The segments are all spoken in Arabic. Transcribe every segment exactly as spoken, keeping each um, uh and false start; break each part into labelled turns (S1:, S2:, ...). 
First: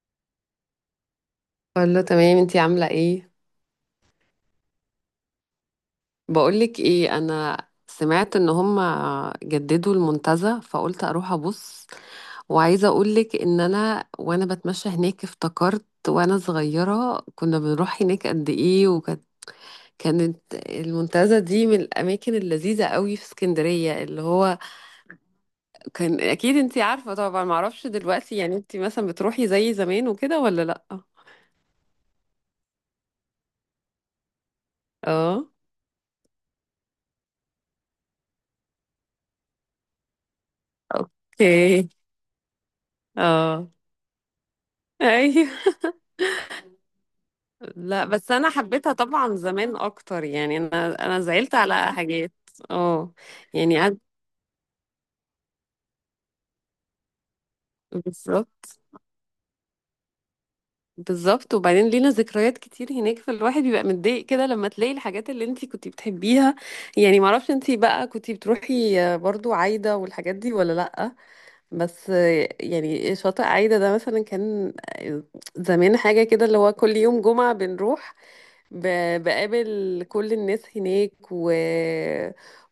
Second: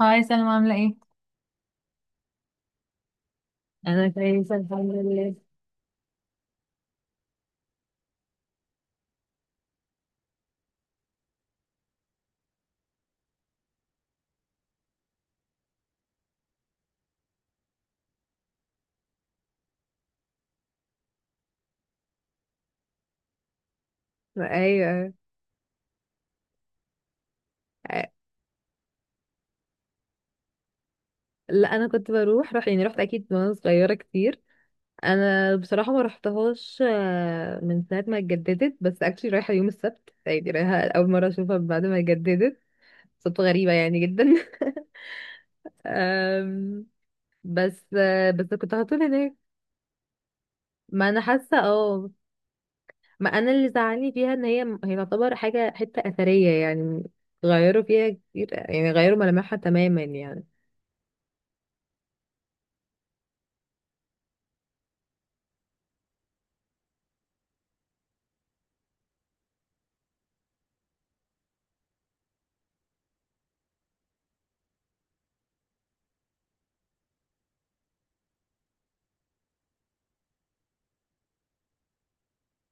S1: هاي سلمى، عاملة ايه؟
S2: كله تمام، انتي عاملة ايه؟
S1: انا كويسه الحمد لله.
S2: بقولك ايه، انا سمعت ان هما جددوا المنتزه، فقلت اروح ابص. وعايزة اقولك ان انا، وانا بتمشى هناك، افتكرت وانا صغيرة كنا بنروح هناك قد ايه. وكانت كانت المنتزه دي من الاماكن اللذيذة قوي في اسكندرية. اللي هو
S1: ايوه.
S2: كان، اكيد انتي عارفة طبعا، معرفش
S1: أ-
S2: دلوقتي، يعني انتي مثلا بتروحي زي زمان وكده ولا لا؟
S1: لا انا كنت بروح روح يعني، رحت اكيد وانا صغيره كتير.
S2: اه.
S1: انا بصراحه ما رحتهاش، آه، من ساعه ما اتجددت، بس اكشلي رايحه يوم السبت، يعني رايحه اول مره اشوفها بعد
S2: اوكي.
S1: ما اتجددت. صدفه
S2: اه.
S1: غريبه يعني جدا.
S2: ايوه.
S1: أم، بس
S2: لا، بس
S1: آه، بس
S2: انا
S1: كنت على
S2: حبيتها
S1: طول هناك.
S2: طبعا زمان اكتر، يعني انا
S1: ما انا
S2: انا زعلت
S1: حاسه.
S2: على
S1: اه.
S2: حاجات. اه.
S1: ما انا اللي
S2: يعني قعد.
S1: زعلني فيها ان هي هي تعتبر حاجه حته اثريه يعني. غيروا فيها كتير،
S2: بالظبط.
S1: يعني غيروا ملامحها تماما يعني.
S2: بالظبط. وبعدين لينا ذكريات كتير هناك، فالواحد بيبقى متضايق كده لما تلاقي الحاجات اللي انتي كنتي بتحبيها. يعني معرفش انتي بقى كنتي بتروحي برضو عايدة والحاجات دي ولا لأ. بس يعني شاطئ عايدة ده مثلا كان زمان حاجة كده، اللي هو كل يوم جمعة بنروح، ب- بقابل كل الناس هناك، و...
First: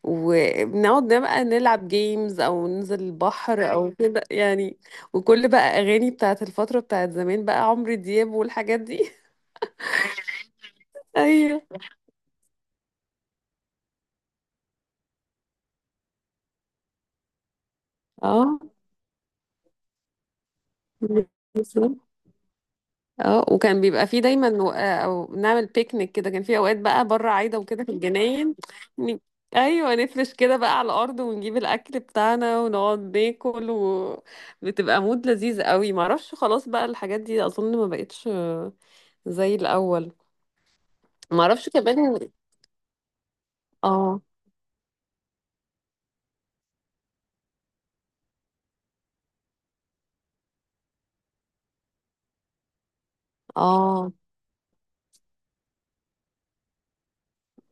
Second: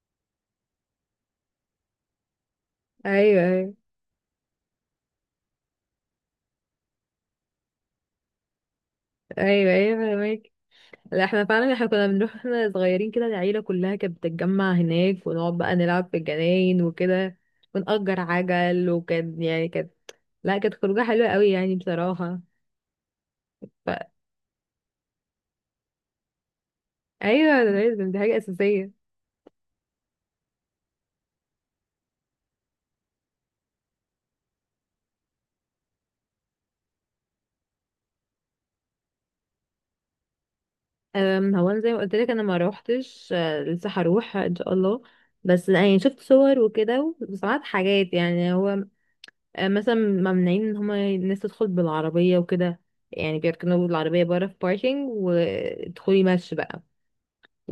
S2: وبنقعد بقى نلعب جيمز او ننزل
S1: ايوه،
S2: البحر،
S1: ايوه.
S2: او أيوة، كده يعني. وكل بقى اغاني بتاعت الفترة بتاعت زمان، بقى عمرو دياب والحاجات دي.
S1: ايوه ايوه، فاهمك. لا احنا
S2: ايوه.
S1: فعلا، احنا كنا بنروح احنا صغيرين كده، العيله كلها كانت بتتجمع هناك ونقعد بقى نلعب في الجناين وكده، ونأجر
S2: اه.
S1: عجل، وكانت يعني كانت، لا كانت خروجه حلوه قوي يعني بصراحه.
S2: اه. وكان بيبقى
S1: ف...
S2: فيه دايما، و... آه، او نعمل بيكنيك كده، كان في اوقات بقى بره عايده
S1: ايوه، ده
S2: وكده في
S1: لازم، دي حاجه
S2: الجناين.
S1: اساسيه.
S2: ن- ايوه، نفرش كده بقى على الارض ونجيب الاكل بتاعنا ونقعد ناكل، وبتبقى مود لذيذ قوي. معرفش، خلاص بقى الحاجات دي اظن ما بقتش آه، زي الاول.
S1: أم، هو
S2: معرفش
S1: انا زي ما قلت
S2: كمان.
S1: لك، انا ما روحتش، آه، لسه
S2: اه.
S1: هروح ان شاء الله. بس يعني شفت صور وكده، وسمعت حاجات يعني. هو آه، مثلا ممنوعين ان هما الناس تدخل بالعربية وكده، يعني بيركنوا
S2: اه.
S1: العربية بره في باركينج وتدخلي مشي بقى.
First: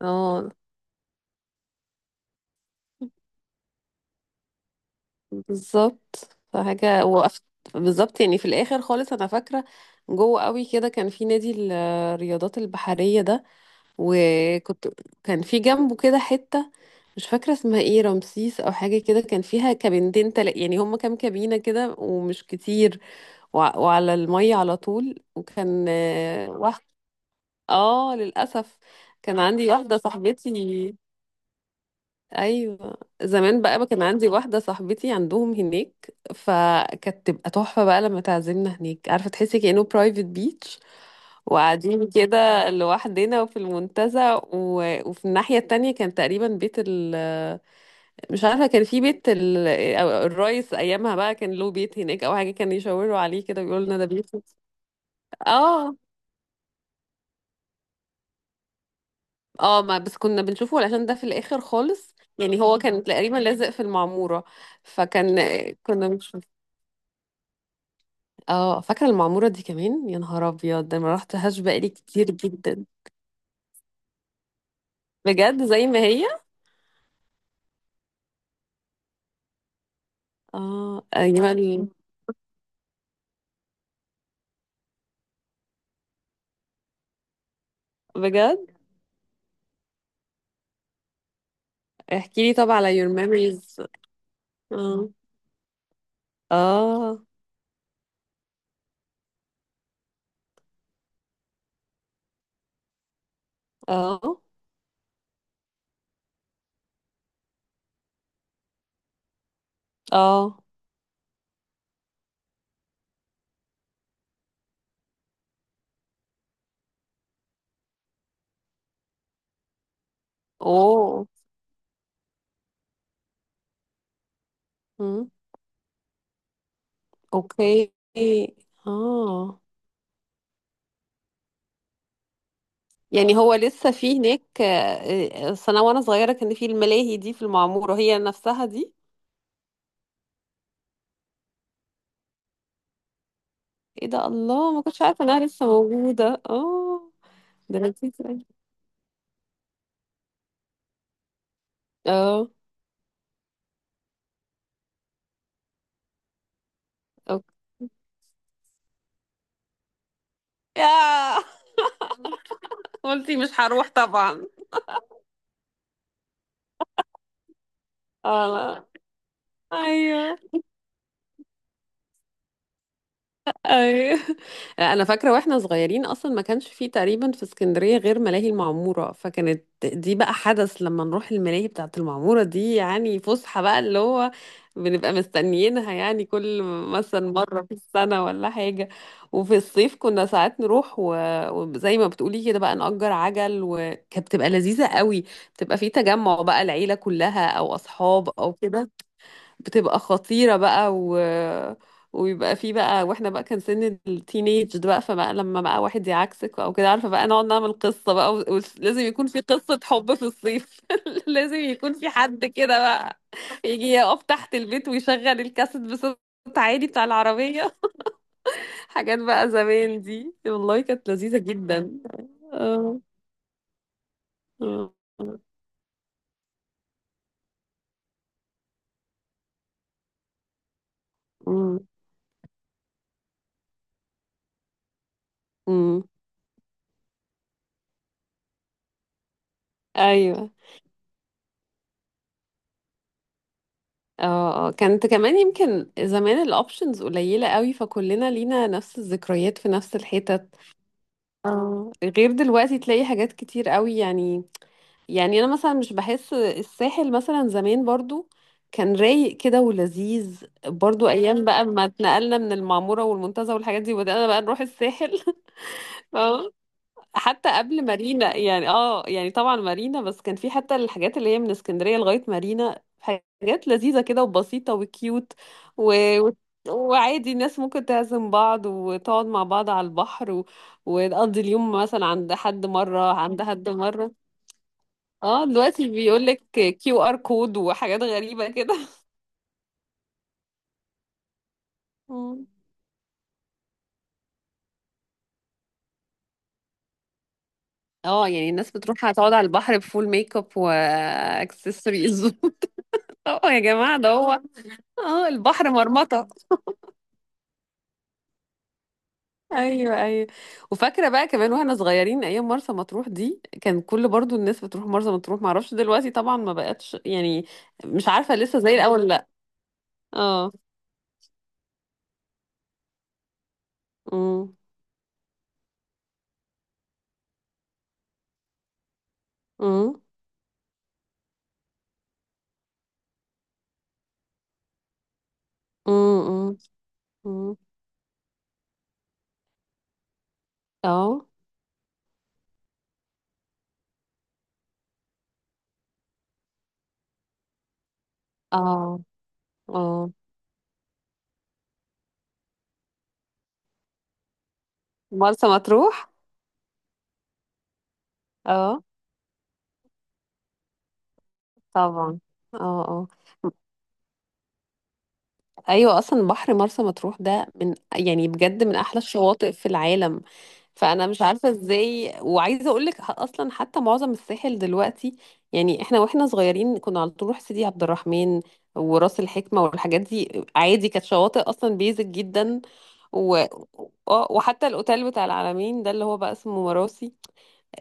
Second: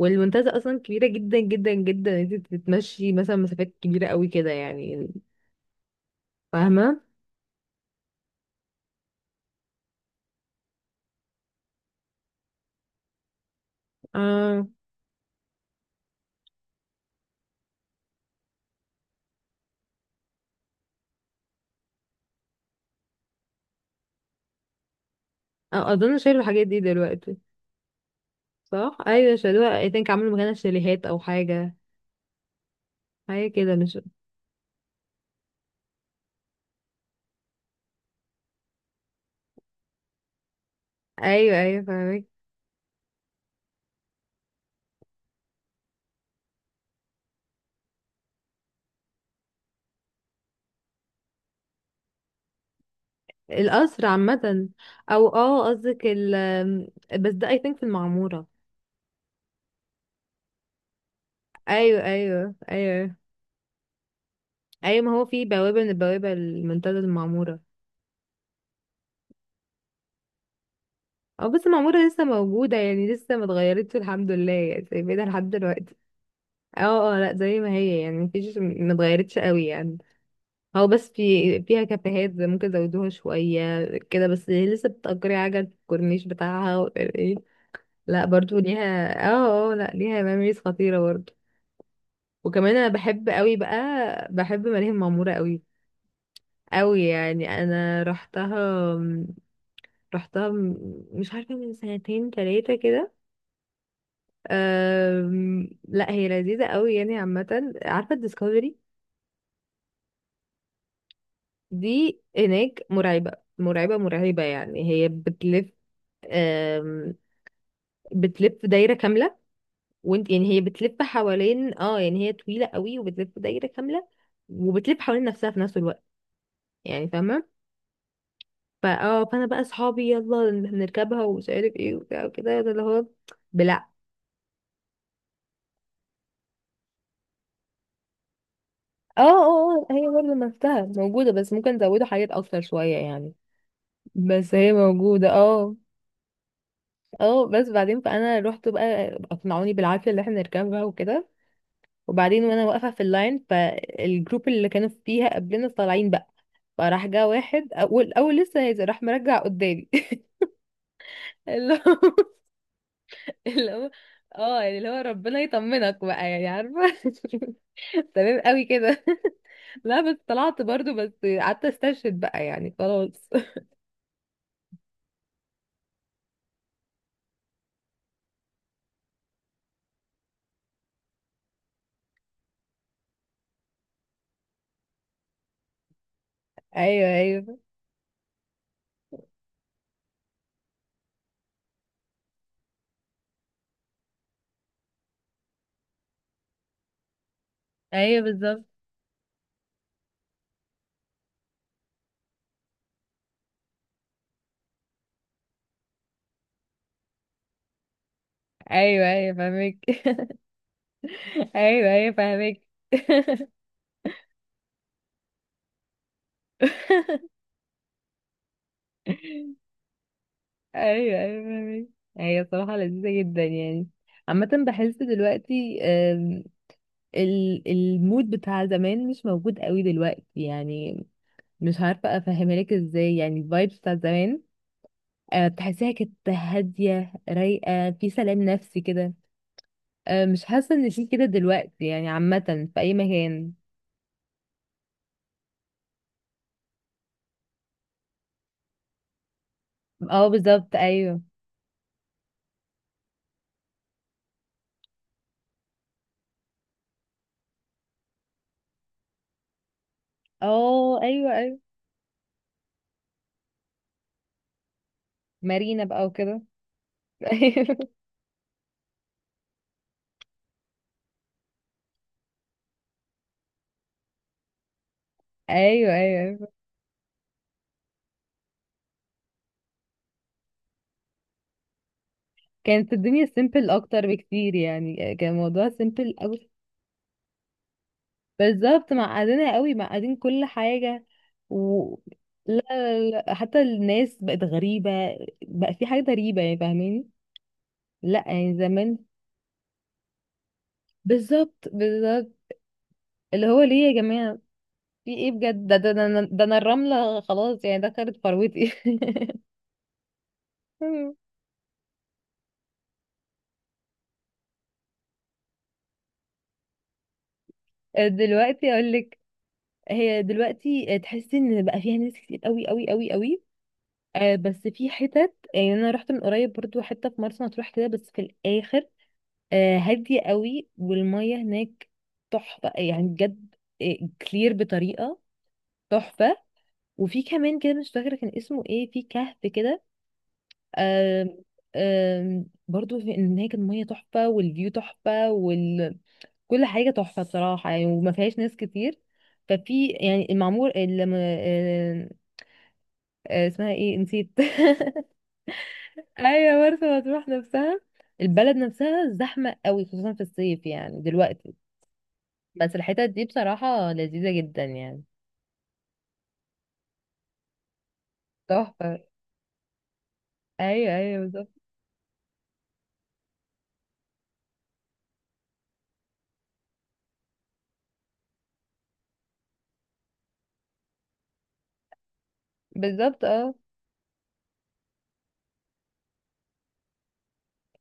S2: اه.
S1: اصلا كبيرة جدا جدا جدا، انت بتتمشي مثلا مسافات كبيرة قوي كده يعني.
S2: بالظبط.
S1: فاهمة.
S2: فحاجه وقفت. بالظبط، يعني في الاخر خالص انا فاكره جوه قوي كده كان في نادي الرياضات البحريه ده.
S1: اه،
S2: وكنت كان في جنبه كده حتة مش فاكرة اسمها ايه، رمسيس او حاجة كده، كان فيها كابينتين، تل... يعني هما كام كابينة كده، ومش كتير، وع وعلى المية على طول. وكان
S1: آه، اظن شايلوا
S2: آه،
S1: الحاجات دي
S2: واحد.
S1: دلوقتي.
S2: اه، للأسف.
S1: صح، ايوه
S2: كان عندي
S1: شالوها، اي
S2: واحدة
S1: ثينك عملوا
S2: صاحبتي.
S1: مكانها شاليهات او حاجة،
S2: ايوه،
S1: حاجة
S2: زمان
S1: كده
S2: بقى بقى
S1: مش...
S2: كان عندي واحدة صاحبتي عندهم هناك، فكانت تبقى تحفة بقى لما تعزمنا هناك. عارفة، تحسي كأنه برايفت بيتش
S1: ايوه ايوه
S2: وقاعدين
S1: فاهمك.
S2: كده لوحدنا وفي المنتزه. و... وفي الناحية التانية كان تقريبا بيت ال مش عارفة كان في بيت ال... أو الرئيس أيامها بقى كان له بيت هناك أو حاجة، كان يشاوروا عليه كده بيقولوا لنا ده
S1: القصر
S2: بيت.
S1: عامة، او اه
S2: اه.
S1: قصدك ال... بس ده اي ثينك في المعمورة.
S2: اه، ما بس كنا بنشوفه علشان ده في الآخر
S1: ايوه
S2: خالص،
S1: ايوه
S2: يعني هو كان
S1: ايوه.
S2: تقريبا لازق في المعمورة.
S1: ايوه ما هو
S2: فكان
S1: في بوابة من
S2: كنا
S1: البوابة
S2: بنشوف.
S1: المنتدى المعمورة.
S2: اه، فاكرة المعمورة دي كمان، يا نهار أبيض، ده ما
S1: اه
S2: رحتهاش
S1: بس
S2: بقالي
S1: المعمورة لسه
S2: كتير
S1: موجودة
S2: جدا.
S1: يعني، لسه ما اتغيرتش الحمد لله، يعني سايبينها لحد
S2: بجد زي
S1: دلوقتي.
S2: ما هي.
S1: اه اه، لا زي ما هي يعني، مفيش، ما اتغيرتش قوي يعني. هو
S2: اه.
S1: بس
S2: أيام
S1: في فيها
S2: ال-
S1: كافيهات زي ممكن زودوها شوية كده، بس لسه بتأجري عجل في الكورنيش بتاعها و- ايه. لا برضو
S2: بجد،
S1: ليها، اه. اه آه، لا ليها ميموريز خطيرة برضو.
S2: احكي لي
S1: وكمان
S2: طبعا
S1: انا
S2: على your
S1: بحب قوي بقى،
S2: memories.
S1: بحب ملاهي
S2: اه.
S1: المعمورة قوي قوي
S2: اه.
S1: يعني. انا رحتها رحتها م- مش عارفة، من سنتين تلاتة كده.
S2: اه.
S1: أم... لا هي لذيذة قوي يعني. عامة عارفة الديسكفري
S2: اه.
S1: دي هناك مرعبة، مرعبة مرعبة يعني. هي بتلف، أم... بتلف دايرة كاملة. وانت، يعني هي بتلف
S2: اوه.
S1: حوالين، اه يعني هي طويلة قوي وبتلف دايرة كاملة، وبتلف حوالين
S2: مم.
S1: نفسها في نفس الوقت. يعني فاهمة.
S2: اوكي.
S1: فا اه فانا
S2: اه،
S1: بقى صحابي، يلا نركبها ومش عارف ايه وبتاع وكده، ده اللي هو...
S2: يعني هو لسه في هناك؟ آه، آه، أصل انا وانا صغيره كان في الملاهي دي في المعموره هي نفسها دي.
S1: اه اه، آه، هي برضه نفسها موجودة، بس ممكن نزوده حاجات أكتر شوية يعني.
S2: ايه ده،
S1: بس هي
S2: الله، ما كنتش عارفه
S1: موجودة
S2: انها لسه
S1: اه.
S2: موجوده. اه.
S1: اه بس
S2: ده
S1: بعدين،
S2: لذيذ
S1: فأنا
S2: أوي.
S1: رحت بقى، أقنعوني بالعافية اللي احنا نركبها وكده، وبعدين
S2: اه.
S1: وأنا واقفة في اللاين، فالجروب اللي كانوا فيها قبلنا طالعين بقى، فراح جه
S2: اوكي.
S1: واحد أول أول لسه نازل راح مرجع قدامي.
S2: ياه.
S1: اللي هو
S2: قلتي مش
S1: اللي
S2: هروح
S1: هو
S2: طبعا.
S1: اه يعني اللي هو ربنا يطمنك بقى، يعني عارفة. تمام
S2: اه.
S1: قوي
S2: لا.
S1: كده. لا بس
S2: ايوه.
S1: طلعت برضو، بس قعدت استشهد بقى يعني خلاص.
S2: أيوة. آه، انا فاكره واحنا صغيرين اصلا ما كانش فيه تقريبا في اسكندريه غير ملاهي المعموره، فكانت دي بقى حدث لما نروح الملاهي بتاعه المعموره دي، يعني فسحه بقى اللي هو بنبقى مستنيينها، يعني كل
S1: ايوه
S2: مثلا
S1: ايوه
S2: مره في السنه ولا حاجه. وفي الصيف كنا ساعات نروح، و- وزي ما بتقولي كده بقى نأجر عجل، وكانت بتبقى لذيذه قوي. بتبقى في تجمع بقى العيله كلها او
S1: ايوه
S2: اصحاب او
S1: بالظبط.
S2: كده. بتبقى خطيرة بقى. و... ويبقى في بقى، واحنا بقى كان سن التينيج ده بقى، فبقى لما بقى واحد يعكسك او كده عارفة، بقى نقعد نعمل قصة بقى. و... ولازم
S1: ايوه
S2: يكون
S1: ايوه
S2: في
S1: فاهمك.
S2: قصة حب في الصيف. لازم
S1: ايوه
S2: يكون في
S1: ايوه
S2: حد
S1: فاهمك.
S2: كده بقى يجي يقف تحت البيت ويشغل الكاسيت بصوت عالي بتاع العربية. حاجات بقى زمان دي والله كانت
S1: ايوه
S2: لذيذة
S1: ايوه فاهمك.
S2: جدا.
S1: هي صراحه
S2: آه.
S1: لذيذه جدا يعني. عامه
S2: آه.
S1: بحس
S2: آه.
S1: دلوقتي، آم، ال- المود بتاع زمان مش موجود قوي دلوقتي يعني.
S2: آه.
S1: مش عارفه افهمها لك ازاي يعني، الفايبس بتاع زمان، آه، بتحسيها
S2: آه.
S1: كانت هاديه رايقه في سلام نفسي كده. آه، مش
S2: ايوه.
S1: حاسه ان في كده دلوقتي، يعني عامه في اي مكان.
S2: اه. آه، كانت كمان يمكن زمان الاوبشنز قليلة قوي، فكلنا لينا نفس الذكريات في نفس
S1: اه
S2: الحتت.
S1: بالظبط ايوه.
S2: اه، غير دلوقتي تلاقي حاجات كتير قوي يعني. يعني انا مثلا مش بحس الساحل مثلا زمان برضو كان رايق كده ولذيذ.
S1: اه
S2: برضو
S1: ايوه
S2: ايام
S1: ايوه.
S2: بقى ما اتنقلنا من المعمورة والمنتزه والحاجات دي، وبدأنا بقى نروح الساحل.
S1: مارينا بقى وكده.
S2: حتى
S1: ايوه
S2: قبل مارينا، يعني، اه، يعني طبعا مارينا، بس كان في حتى الحاجات اللي هي من اسكندرية لغاية مارينا، حاجات لذيذة كده وبسيطة وكيوت.
S1: ايوه
S2: و... و...
S1: ايوه.
S2: وعادي الناس ممكن تعزم بعض وتقعد مع بعض على البحر، و... وتقضي اليوم مثلا عند حد
S1: كانت
S2: مرة
S1: الدنيا
S2: عند حد
S1: سيمبل اكتر
S2: مرة.
S1: بكتير يعني، كان
S2: اه،
S1: الموضوع
S2: دلوقتي
S1: سيمبل
S2: بيقولك
S1: قوي.
S2: كيو ار كود وحاجات غريبة كده.
S1: بالظبط معقدينها قوي، معقدين كل حاجه. و...
S2: مم.
S1: لا، لا لا، حتى الناس بقت غريبه، بقى في حاجه غريبه يعني، فاهماني. لا
S2: اه، يعني
S1: يعني
S2: الناس
S1: زمان.
S2: بتروح هتقعد على البحر بفول ميك اب
S1: بالظبط
S2: واكسسوارز.
S1: بالظبط.
S2: اه،
S1: اللي
S2: يا
S1: هو ليه
S2: جماعة
S1: يا
S2: ده
S1: جماعه؟
S2: هو.
S1: في
S2: اه،
S1: ايه بجد؟
S2: البحر
S1: ده ده, ده,
S2: مرمطة.
S1: ده انا الرمله خلاص يعني، دخلت فروتي.
S2: ايوه. ايوه. وفاكره بقى كمان واحنا صغيرين ايام مرسى مطروح دي، كان كل برضو الناس بتروح مرسى مطروح. معرفش دلوقتي طبعا، ما بقتش يعني. مش عارفه لسه
S1: دلوقتي
S2: زي
S1: اقول
S2: الاول،
S1: لك،
S2: لا.
S1: هي
S2: اه.
S1: دلوقتي تحسي ان بقى فيها ناس كتير قوي قوي قوي قوي. آه،
S2: امم.
S1: بس في حتت، يعني انا رحت من قريب برضو حته في مرسى مطروح كده، بس في الاخر. آه
S2: امم.
S1: هاديه قوي، والميه هناك تحفه يعني بجد. آه، كلير بطريقه تحفه.
S2: امم.
S1: وفي
S2: امم.
S1: كمان كده مش فاكره كان اسمه ايه، في كهف كده.
S2: اه.
S1: آه آه برضو في هناك الميه تحفه والفيو تحفه وال... كل حاجه تحفه بصراحه يعني، وما فيهاش ناس كتير.
S2: اه.
S1: ففي
S2: اه.
S1: يعني المعمور اللي اسمها ايه، نسيت.
S2: مرسى مطروح.
S1: ايوه، مرسى مطروح نفسها، البلد
S2: اه،
S1: نفسها زحمة قوي خصوصا في الصيف يعني دلوقتي.
S2: طبعا. اه.
S1: بس الحتت
S2: اه.
S1: دي بصراحة لذيذة جدا يعني.
S2: ايوه، اصلا بحر مرسى مطروح ده من، يعني بجد، من
S1: تحفة.
S2: احلى الشواطئ في العالم.
S1: ايوه
S2: فانا
S1: ايوه
S2: مش
S1: بالظبط.
S2: عارفه ازاي. وعايزه اقول لك اصلا حتى معظم الساحل دلوقتي، يعني احنا واحنا صغيرين كنا على طول نروح سيدي عبد الرحمن وراس الحكمه والحاجات دي عادي، كانت شواطئ اصلا بيزك جدا.
S1: بالظبط.
S2: و...
S1: اه
S2: آه، وحتى الاوتيل بتاع العلمين ده اللي هو بقى اسمه مراسي،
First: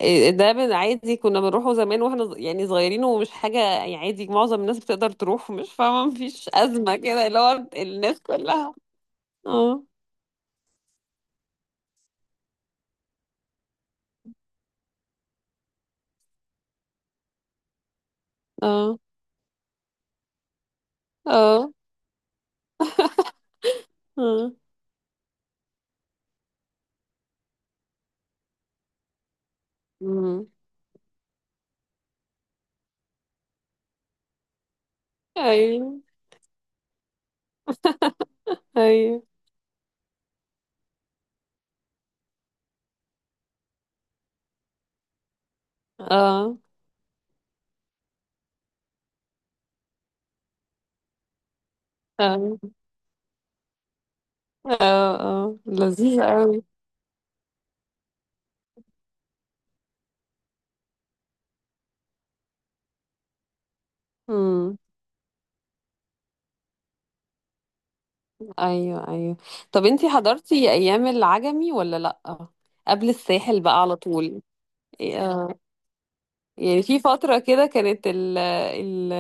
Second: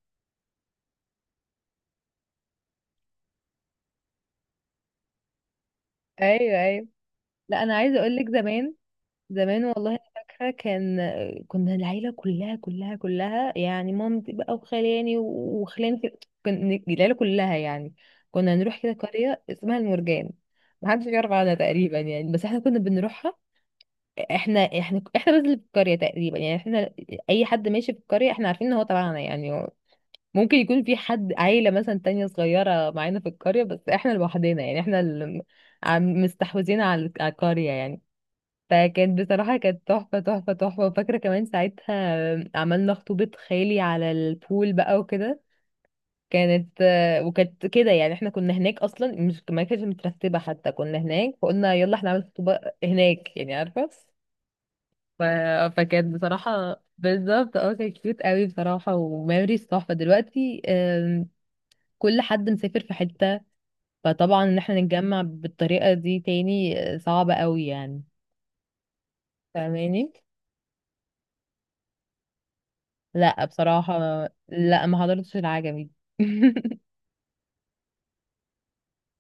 S2: إيه ده، بن- عادي كنا بنروحه زمان واحنا ص- يعني صغيرين، ومش حاجة يعني، عادي معظم الناس بتقدر تروح، مش فاهمة مفيش
S1: ايوه ايوه.
S2: أزمة كده اللي
S1: لا
S2: هو
S1: انا عايزة اقول
S2: الناس
S1: لك،
S2: كلها.
S1: زمان زمان
S2: اه.
S1: والله انا فاكرة، كان كنا العيلة كلها كلها كلها يعني، مامتي بقى وخلاني وخلاني في... كن... العيلة كلها يعني، كنا نروح كده
S2: اه.
S1: قرية اسمها المرجان، محدش يعرف عنها
S2: اه.
S1: تقريبا يعني بس احنا كنا بنروحها.
S2: اه.
S1: احنا احنا احنا بس اللي في القرية تقريبا يعني. احنا، اي حد ماشي في القرية احنا عارفين ان هو تبعنا يعني. هو
S2: أمم.
S1: ممكن يكون في حد عيلة مثلا تانية صغيرة معانا في القرية، بس احنا لوحدنا يعني، احنا اللي
S2: ايوه.
S1: عم- مستحوذين على على القرية يعني. فكانت
S2: ايوه.
S1: بصراحة كانت تحفة تحفة تحفة. وفاكرة كمان ساعتها عملنا خطوبة خالي على البول بقى وكده.
S2: اه.
S1: كانت، وكانت كده يعني، احنا كنا هناك اصلا، مش، ما كانتش مترتبة حتى، كنا هناك فقلنا يلا احنا نعمل
S2: اه.
S1: خطوبة هناك يعني عارفة.
S2: اه.
S1: ف...
S2: اه،
S1: فكانت
S2: لذيذ قوي.
S1: بصراحة بالظبط، اه كانت كيوت قوي بصراحة، وميموريز تحفة. دلوقتي آم، كل حد مسافر في حتة، فطبعا ان
S2: امم.
S1: احنا نتجمع بالطريقة دي تاني آه، صعبة قوي يعني،
S2: ايوه. ايوه. طب انتي
S1: فاهماني.
S2: حضرتي ايام العجمي ولا لأ؟ قبل
S1: لا
S2: الساحل بقى على
S1: بصراحة،
S2: طول.
S1: لا ما
S2: إيه،
S1: حضرتش
S2: آه.
S1: العجمي.
S2: يعني في فترة كده كانت ال ال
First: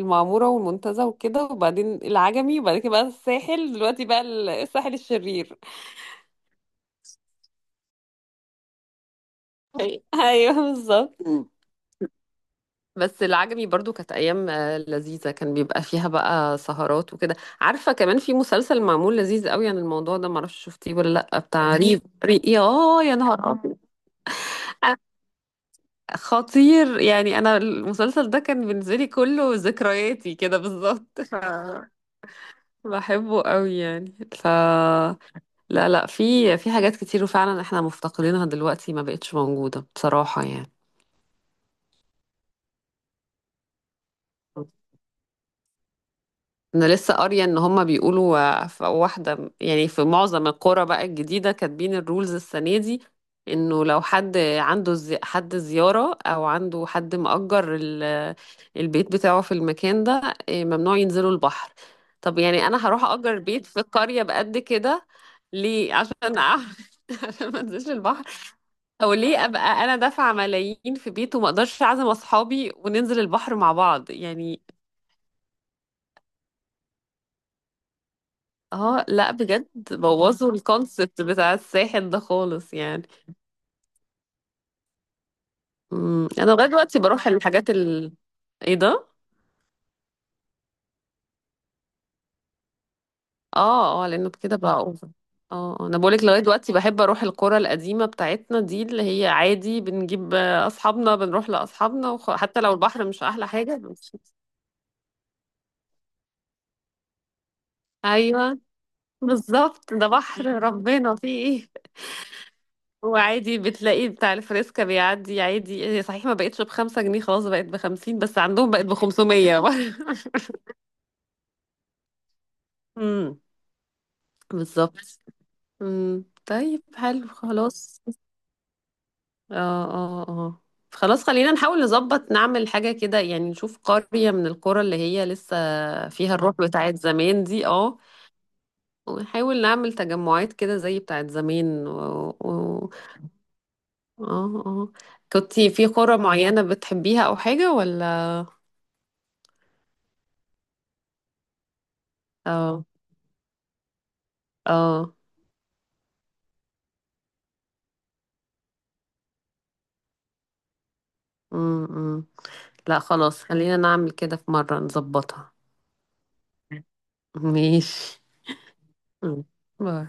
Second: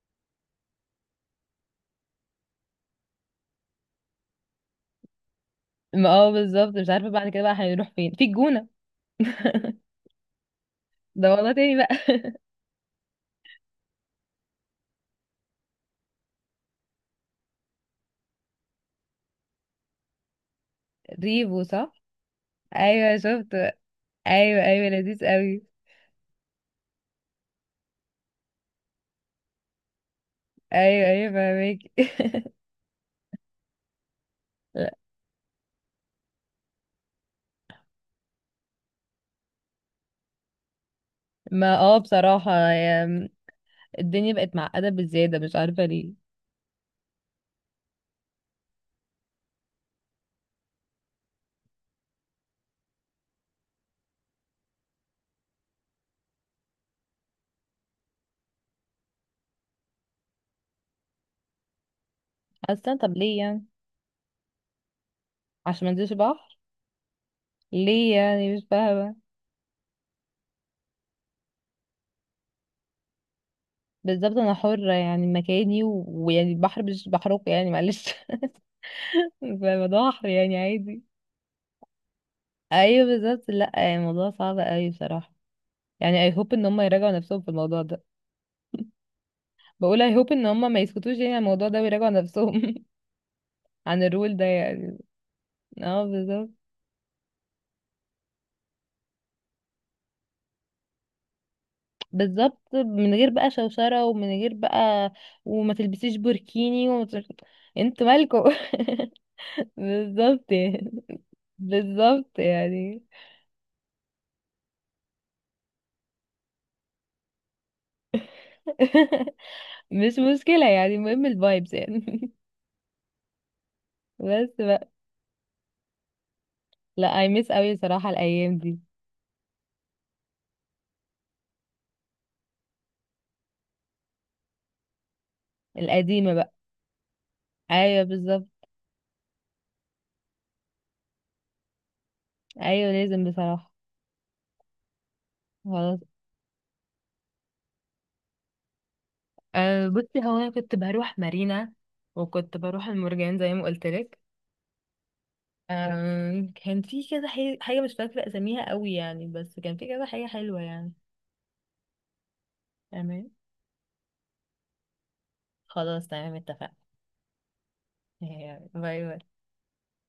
S2: المعمورة والمنتزه وكده، وبعدين العجمي، وبعد كده بقى الساحل، دلوقتي بقى ال- الساحل الشرير.
S1: ما اه بالظبط، مش عارفة بعد كده بقى هنروح فين، في الجونة
S2: أي- ايوه، بالظبط.
S1: ده والله تاني بقى.
S2: بس العجمي برضو كانت ايام آه، لذيذة، كان بيبقى فيها بقى سهرات وكده عارفة، كمان في مسلسل معمول لذيذ قوي عن الموضوع ده، معرفش شفتيه ولا لا،
S1: ريفو،
S2: بتاع ريف
S1: صح.
S2: ريف يا، يا
S1: ايوه
S2: نهار
S1: شفت.
S2: ابيض،
S1: ايوه ايوه لذيذ قوي.
S2: خطير. يعني انا المسلسل ده كان بالنسبة لي كله ذكرياتي كده
S1: ايوه
S2: بالظبط.
S1: ايوه
S2: ف...
S1: فاهمك.
S2: بحبه قوي يعني. ف لا، لا، في في حاجات كتير، وفعلا احنا مفتقدينها دلوقتي ما بقتش موجودة بصراحة يعني.
S1: ما اه بصراحة، الدنيا بقت معقدة بزيادة، مش عارفة ليه.
S2: انا لسه قارية ان هما بيقولوا، آه، في واحدة، يعني في معظم القرى بقى الجديدة كاتبين الرولز السنة دي انه لو حد عنده زي... حد زيارة او عنده حد مأجر ال... البيت بتاعه في المكان ده آه، ممنوع ينزلوا البحر. طب يعني انا
S1: أصلا
S2: هروح
S1: طب ليه
S2: اجر
S1: يعني؟
S2: بيت في قرية بقد كده
S1: عشان ما
S2: ليه؟
S1: انزلش
S2: عشان
S1: بحر؟
S2: أعمل؟ عشان ما انزلش
S1: ليه
S2: البحر؟
S1: يعني؟ مش
S2: او
S1: فاهمة.
S2: ليه ابقى انا دافعه ملايين في بيت وما اقدرش اعزم اصحابي وننزل البحر مع بعض
S1: بالظبط، أنا
S2: يعني؟
S1: حرة يعني مكاني و- ويعني البحر مش بحركه يعني، معلش.
S2: اه، لا، بجد
S1: فالموضوع بحر
S2: بوظوا
S1: يعني عادي.
S2: الكونسبت بتاع الساحل ده خالص يعني.
S1: أيوه بالظبط. لأ يعني الموضوع صعب أوي بصراحة.
S2: امم،
S1: يعني I hope
S2: انا
S1: إن
S2: لغايه
S1: هم
S2: دلوقتي
S1: يراجعوا
S2: بروح
S1: نفسهم في
S2: الحاجات
S1: الموضوع ده.
S2: ال ايه ده.
S1: بقول I hope إن هم ما يسكتوش يعني عن الموضوع ده، ويراجعوا نفسهم. عن
S2: اه. اه، لانه
S1: الرول ده
S2: كده بقى
S1: يعني.
S2: اوفر. اه، آه، انا
S1: اه
S2: بقولك لغايه
S1: بالظبط
S2: دلوقتي بحب اروح القرى القديمه بتاعتنا دي اللي هي عادي، بنجيب آه، اصحابنا، بنروح لاصحابنا، وخ... حتى لو
S1: بالظبط،
S2: البحر
S1: من
S2: مش
S1: غير
S2: احلى
S1: بقى
S2: حاجه
S1: شوشرة،
S2: بنمشي.
S1: ومن غير بقى، وما تلبسيش بوركيني وما تلبسيش... انتوا مالكوا؟
S2: ايوه بالظبط، ده بحر
S1: بالظبط يعني،
S2: ربنا، فيه ايه؟
S1: بالظبط يعني.
S2: هو عادي بتلاقي بتاع الفريسكا بيعدي عادي، هي صحيح ما بقتش بخمسة جنيه، خلاص بقت بخمسين، بس عندهم بقت بخمسمية.
S1: مش مشكلة يعني، المهم الفايبس يعني.
S2: امم.
S1: بس بقى.
S2: بالظبط. امم. طيب،
S1: لا
S2: حلو،
S1: اي ميس قوي
S2: خلاص.
S1: صراحة الايام دي.
S2: اه. اه. اه. خلاص خلينا نحاول نظبط نعمل حاجة كده، يعني نشوف قرية من القرى اللي هي لسه
S1: القديمة
S2: فيها
S1: بقى.
S2: الروح بتاعت زمان دي. اه،
S1: ايوه بالظبط.
S2: ونحاول نعمل تجمعات كده زي بتاعت زمان. و... و...
S1: ايوه لازم بصراحة.
S2: اه. اه. كنتي في
S1: خلاص.
S2: قرى معينة بتحبيها أو حاجة ولا؟
S1: أه بصي، هو انا كنت بروح مارينا، وكنت
S2: اه.
S1: بروح المرجان زي ما قلت لك،
S2: اه.
S1: آم، كان في كذا حي- حاجة مش فاكرة أساميها قوي يعني، بس كان في كذا حاجة حلوة يعني.
S2: امم. لا،
S1: تمام.
S2: خلاص، خلينا نعمل كده في مرة نظبطها.
S1: خلاص تمام اتفقنا.
S2: ماشي.
S1: باي باي.
S2: مم. باي.